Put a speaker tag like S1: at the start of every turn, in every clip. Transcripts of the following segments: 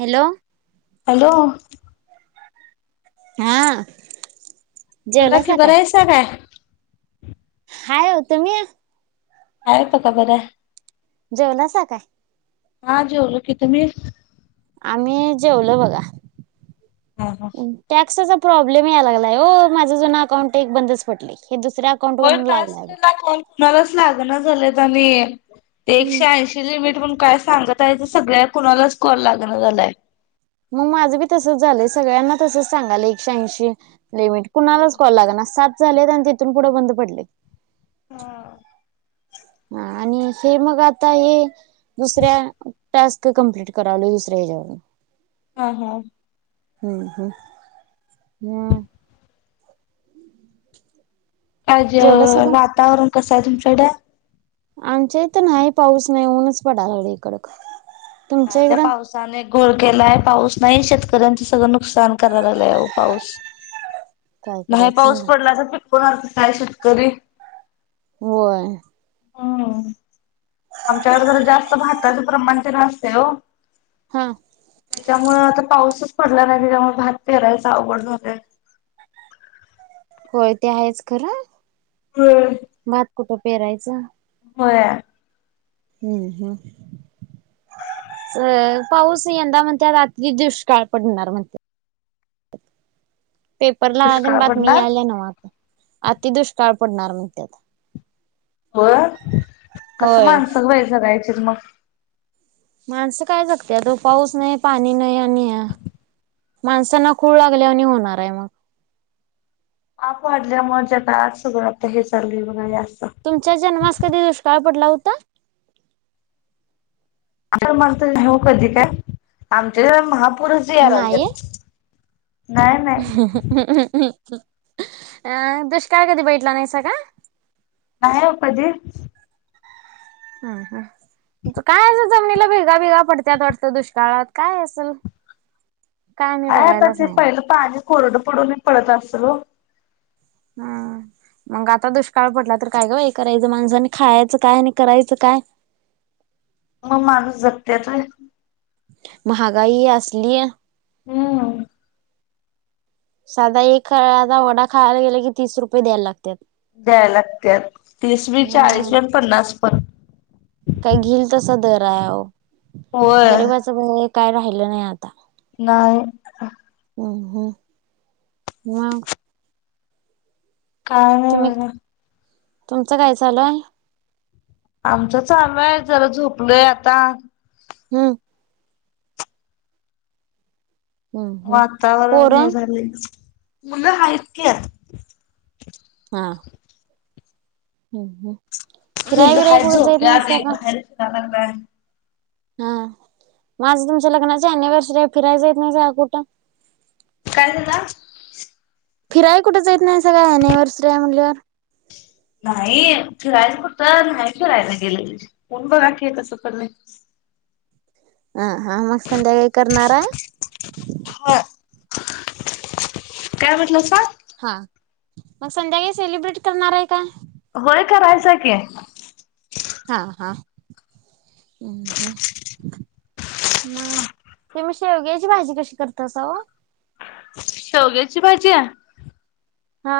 S1: Hello.
S2: Hello.
S1: हा.
S2: बोला की
S1: जेवलासा
S2: बर
S1: काय
S2: आहेसा काय?
S1: हाय हो तुम्ही?
S2: आहे त का बर?
S1: जेवलासा काय?
S2: हा जेवल की, तुम्ही?
S1: आम्ही जेवलो बघा.
S2: हा हा
S1: टॅक्सचा प्रॉब्लेम याय लागलाय हो माझ जून अकाउंट एक बंदच पडले हे दुसऱ्या अकाउंट
S2: हो
S1: वरन लावलाय
S2: टास्क
S1: बघ
S2: ला कॅल मलाच लागण झालंत आणि
S1: हम्म
S2: एकशे ऐंशी लिमिट म्हणुन काय सांगतय तर सगळ्या कुणालाच कर लागण झालाय.
S1: मग माझं बी तसच झालंय सगळ्यांना तसच सांगाल एकशे ऐंशी लिमिट
S2: होय
S1: कुणालाच कॉल लागना सात झाले आणि तिथून पुढे बंद पडले.
S2: हा.
S1: हा आणि हे मग आता हे दुसऱ्या टास्क कंप्लीट करावल दुसऱ्या ह्याच्या वरन.
S2: हा हा.
S1: हम्म, हम्म, ह..
S2: आज
S1: जेवलासा का
S2: वातावरण कसं आहे तुमच्याकडं?
S1: आमच्या इथ नाही पाऊस नाही ऊनच पडाला लागलं कडक.
S2: काय
S1: तुमच्या
S2: त्या
S1: इकडं
S2: पाऊस नुकसान एक घोर केलाय पाऊस नाही शेतकऱ्यांच सगळं नुकसान करायला लागलंय पाऊस.
S1: काय
S2: नाही
S1: करायचं
S2: पाऊस
S1: सांगा
S2: पडला तर पिकोनार काय शेतकरी.
S1: होय.
S2: हम्म, आमच्याकडे तर जास्त भाताच प्रमाण ते ना असते हो.
S1: हा.
S2: त्याच्यामुळे आता पाऊसच पडला नाही त्याच्यामुळे भात पेरायच अवघड झालंय.
S1: होय ते आहेच खर.
S2: होय.
S1: भात कुठं पेहरायचा.
S2: होय.
S1: हम्म, हम्म. अ पाऊस यंदा म्हणते रात्री दुष्काळ पडणार म्हणतात. पेपरला आली ना
S2: दुष्काळ
S1: बातमी
S2: पडणार
S1: याल्या ना आता आतीदुष्काळ पडणार म्हणते आता.
S2: हो कस
S1: होय
S2: मानसंग व्हायचगायचे मग?
S1: माणसं काय जगत्याहो पाऊस नाही, पाणी नाही आणि माणसांना खूळ लागल्या वानी होणार आहे मग.
S2: पाप वाढल्यामुळे जता आज सगळं आता हे चाललं बघा अस.
S1: तुमच्या जन्मास कधी दुष्काळ पडला होता?
S2: मगत नाही हो कधी काय आमचे इथ महापुरुष
S1: नाही
S2: यायलागल्यात.
S1: अ दुष्काळ कधी बघितला नाहीस का?
S2: नाही ओ कधीच.
S1: हाव का काय अस जमनीला भेगा, बेगा पडत्यात वाटत दुष्काळात काय असेल काय मी
S2: ह आता
S1: बघायलाच
S2: ते
S1: नाही
S2: पहिलं पाणी कोरडं पडून पडत असत हो.
S1: हा. मग आता दुष्काळ पडला तर काय ग बाई करायचं माणसांनी खायचं काय आणि करायचं काय?
S2: मग माणूस जगत्यात होय.
S1: महागाई असली ये
S2: हम्म.
S1: साधा एक खाडाच वडा खायला गेला की तीस रुपये द्यायला लागत्यात.
S2: द्याय लागते तीस बी, चाळीस बी, पन्नास पण.
S1: काही घेल तसा दर आहे अ
S2: होय
S1: गरीबाच काय राहिलं नाही आता.
S2: नाही.
S1: हम्म, हम्म, मग.
S2: काय
S1: तुम्ही
S2: नाही
S1: तुमचं काय चालु आहे?
S2: आमच चालू आहे जरा झोपलोय आता.
S1: हम्म. हम्म हम्म
S2: वातावरण हे
S1: पोरं
S2: झाले, मुलं आहेत काय?
S1: हा. हम्म, हम्म फिराय
S2: मुलं
S1: बिराय
S2: आहेत
S1: कुणीच जायत नाहीस
S2: झोपल्यात एक
S1: का?
S2: बाहेर फिरायला काय?
S1: हा माझं तुमच्या लग्नाची एनिवर्सरी फिरायच जाईत नाही जावा कुठं.
S2: काय झाल?
S1: फिराय कुठच जायेत नाही सगळ एनिव्हर्सरी आहे म्हटल.
S2: नाही फिरायला कुठ नाही फिरायला गेले कोण बघा की कस पडल.
S1: ह हा मग संध्याकाळी करणारा आहे?
S2: हा. काय म्हटलंसा?
S1: हा, मग संध्याकाळी सेलिब्रेट करणार आहे का?
S2: होय करायच कि.
S1: हा हा हम्म, हम्म. म तुम्ही शेवग्याची भाजी कशी करतासाव?
S2: शेवग्याची भाजी हे.
S1: हा.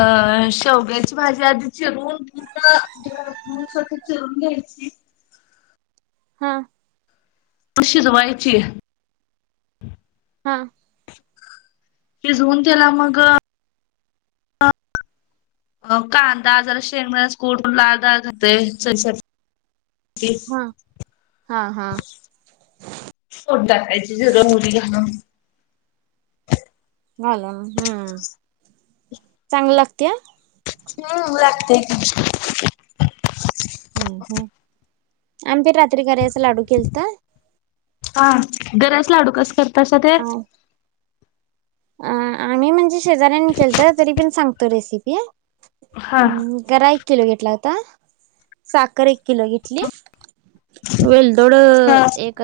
S2: अ शेवग्याची भाजी आधी चिरून पुर्ण स्वच्छ चोरून घ्यायची.
S1: हा.
S2: शीजवायची
S1: हा.
S2: शिजऊन त्याला मग अ कांदा जरा शेंगदाण्याचा कूट लाल डाळ खातोय [unintelligible] ची.
S1: हा हा हा
S2: फोडणी टाकायची जिरं, मोहरी घालून.
S1: घालून हम्म, चांगल लागत्या?
S2: हम्म लागत्या की.
S1: हम् हम, आम्ही बी रात्री गऱ्याचं लाडू केलत.
S2: हा गऱ्याचं लाडू कस करतासा ते?
S1: अ आम्ही म्हणजे शेजऱ्यांनी केलत तरी पण सांगतो रेसिपी,
S2: हा
S1: अम गरा एक किलो घेतला होता, साखर एक किलो घेतली. वेलदोड
S2: हा
S1: एक,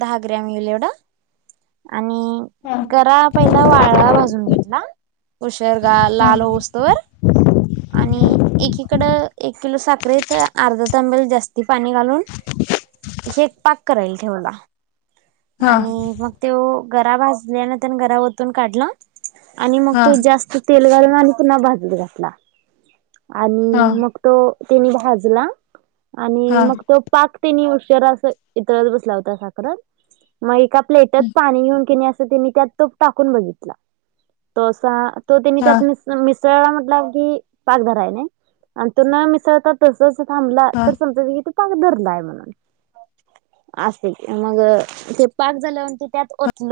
S1: दहा ग्रॅम हुइल एवढ. आणि,
S2: हा
S1: गरा पहिला वाळा भाजून घेतला. ऊशर गा लाल
S2: हा
S1: होऊस तोवर. आणि एकीकड एक किलो साखरेत त अर्धा तांब्याला जास्ती पाणी घालून, हे पाक करायला ठेवला.
S2: हा
S1: आणि मग त्यो गरा भाजल्यान तेन गरा ओतून काढला. आणि मग
S2: हा
S1: तो जास्त तेल घालून आणि पुन्हा भाजत घातला. आणि
S2: हा
S1: मग तो त्यानी भाजला, आणि
S2: हा
S1: मग तो पाक तिनी ऊशर अस इतळत बसला होता साखरात, म एका प्लेटत पाणी घेऊन केनी अस तेनी त्यात तो टाकून बघितला, तो असा तो तेनी
S2: हा
S1: त्यात मीस मिसळला म्हणलांव की पाक धराय नाही, अन तो मिसळतात तसच थांबला
S2: हा हा
S1: तर समजायच की तो पाक धरलाय म्हणून, अस ये मग ते पाक झाल्यावरन ते त्यात ओतल.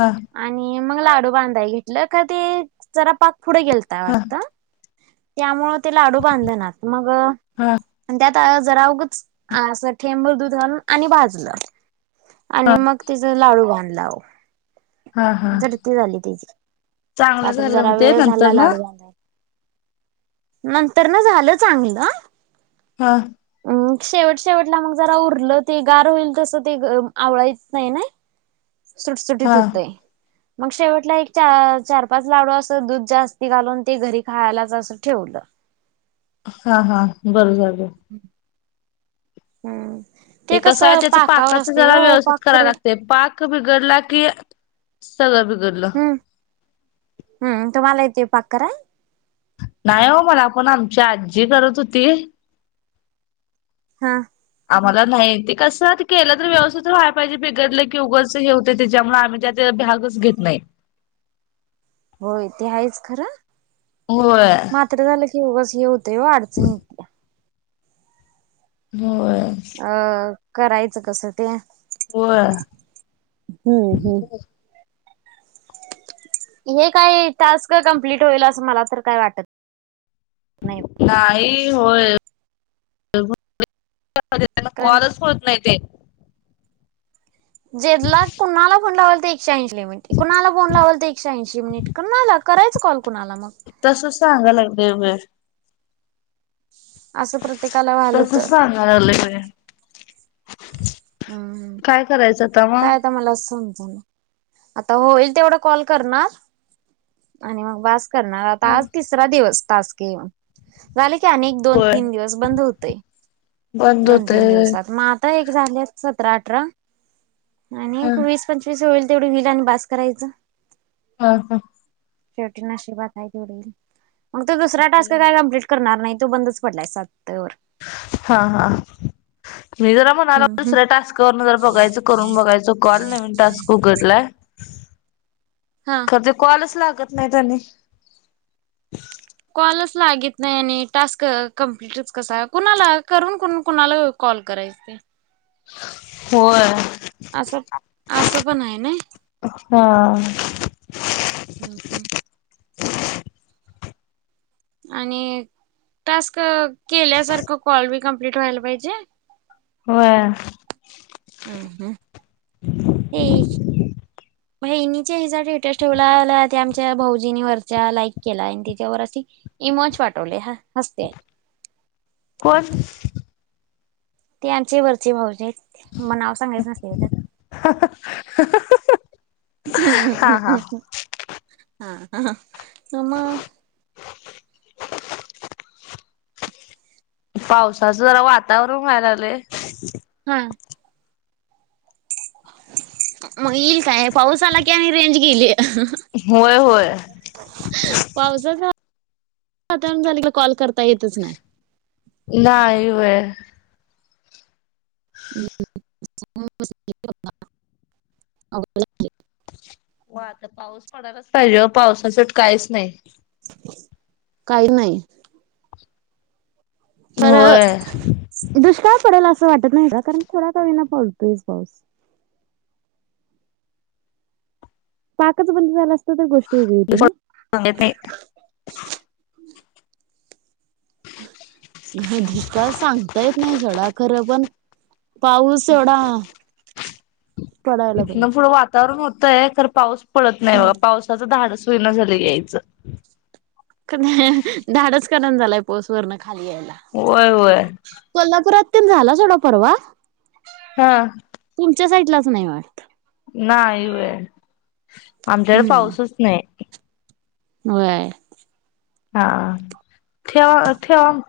S2: हां.
S1: आणि मग लाडू बांधाय घेतलं खर ते, जरा पाक पुढे गेलता
S2: हा
S1: वाटत. त्यामुळ ते लाडू बांधनात मग
S2: हा
S1: आणि त्यात जरा ऊगंच, असं ठेंबर दूध घालून आणि भाजलं. आणि मग तिज लाडू बांधलाव.
S2: हा हा
S1: झडती झाली त्याजी,
S2: चांगलं
S1: रात्री
S2: झालं मग
S1: जरा
S2: ते
S1: वेळ झाला
S2: नंतर ना
S1: लाडू बांधाय. नंतर न झालं चांगलं.
S2: हा.
S1: अम शेवट शेवटला मग जरा उरलं ते गार होईल तसं ते अ आवळाय येत नाही नई.
S2: [inaudible]
S1: सुटसुटीत
S2: हा
S1: होतय. मग शेवटला एक चा - चार पाच लाडू असं दूध जास्ती घालून ते घरी खायलाच असं ठेवलं.
S2: हा हा, बरं झालं.
S1: हम्म. हम्म.
S2: ते कसं आहे त्याच
S1: पाकावर
S2: पाकाचं
S1: असते
S2: जरा
S1: हो
S2: व्यवस्थित
S1: पाक
S2: करायला
S1: पुढे
S2: लागतंय पाक पाक बीगडला कि, सगळ बीगडल.
S1: हम, हम्म तुम्हाला येतोय पाक कराय?
S2: नाही ओ मला पण आमची आजी करत होती.
S1: हा.
S2: आम्हाला नाही. ते कसं, केलं तर व्यवस्थित व्हाया पाहिजे. बिघडलं की उगच हे होते. त्याच्यामुळे आम्ही त्या त्या भ्यागच घेत नाही.
S1: होय. ते हायच खरं.
S2: होय.
S1: मात्र झालं की, उगच हे होतंय, ओ. अडचण येतीया.
S2: होय.
S1: अ. करायचं कसं ते?
S2: होय.
S1: हम्म, हम्म. हे काही टास्क कमप्लीट होईल. असं मला तर काय वाटत नाही.
S2: नाही, होय. [unintelligible]
S1: कारण
S2: कॉलच होत नाही ते.
S1: जेदला कुणाला लावल ते एकशे ऐंशी लीमिट. कुणाला फोन लावल तर एकशे ऐंशी मिनिट. कुणाला? करायचं कॉल कुणाला मग?
S2: तस सांगा लागलं वेळ.
S1: असं प्रत्येकाला व्हायलं तर.
S2: काल आलंय होय?
S1: हम्म.
S2: काय करायचं
S1: काय आता?
S2: मग
S1: मलाच समजना. आता होईल तेवढा कॉल करणार. आणि मग बास करणार. आता आज तीस तीसरा दिवस. टास्क येऊन. झालं की आणिक दोन-
S2: होय
S1: तीन दिवस बंद होतय.
S2: बंद
S1: दोन - तीन
S2: होतय
S1: दिवसात. मा आ आता एक झालेत. सतरा- अठरा. आणि
S2: होय
S1: वीस पंचवीस होईल, तेवढ होईल. आन बास करायचं.
S2: हा, हा.
S1: शेवटी नशिबात हाय तेवढ येईल. मग तो दुसरा टास्क काय कमप्लीट करणार नाही. तो बंदच पडलाय, सातवर.
S2: हा, हा. मी जरा म ला
S1: हम्म हम्म.
S2: दुसऱ्या टास्कवर न जरा बघायच. करून बघायच कॉल. नवीन टास्क उघडलाय.
S1: हा.
S2: त ते कॉलच लागत नाही त्यानी.
S1: कॉलच लागत नाही. आणि टास्क कंप्लिटच कसा? कुणाला, करून कोण- कुणाला कॉल करायचे.
S2: होय.
S1: असं, असं पण हाय नाय.
S2: हा.
S1: हम्, हम्. आणि टास्क केल्यासारखं. कॉल बी, कंप्लीट व्हायला पाहिजे.
S2: होय.
S1: हम, हम. हे. बहिणीचेे हिचा डे [unintelligible] भावजीनी वरच्या लाईक केलाय. आणि त्याच्यावर अशी इमोज पाठवले. हस्तेय.
S2: कोण?
S1: ते आमचे वरचे भाऊजी हायत त्या. मना सांगायचं नसतंय गं
S2: हा
S1: त्यांना.
S2: हा
S1: [unintelligible] हा हा. ह, म
S2: [inaudible] पावसाचं जरा वातावरण व्हायला लागलंय.
S1: हा. मग येईल काय पाऊस आला की आणि रेंज गेली.
S2: होय होय
S1: पावसाचा वातावरण झाल की कॉल करता येतच नाही.
S2: नाही होय.
S1: [inaudible]
S2: हो आता पाऊस पडायलाच पाहिजे ओ पावसा शिवट काहीच नाही.
S1: काही नाही. पर
S2: होय.
S1: दुष्काळ पडेल असं वाटत नाही का कारण थोडा का होईना पडतोय पाऊस. पाकच बंद झाला असता तर गोष्ट वेगळी होती ना.
S2: सांगत नाही
S1: का दुष्काळ सांगता येत नाही सोडा खरं पण पाऊस एवडा
S2: इथन पुढ वातावरण होतय खर पाऊस पडत नाही बाघा पाऊस धाडस होईना झालंय यायचं.
S1: क नाही धाडस कारण झालाय पाऊस वरन खाली यायला.
S2: होय, होय.
S1: कोल्हापुरात त्यान झाला सोडा परवा?
S2: हा.
S1: तुमच्या साईडलाच नाही वाटत.
S2: नाही व्हय आमच्याकडे
S1: हम्म.
S2: पाऊसच नाही.
S1: होय.
S2: हा ठेवा, ठेवा म.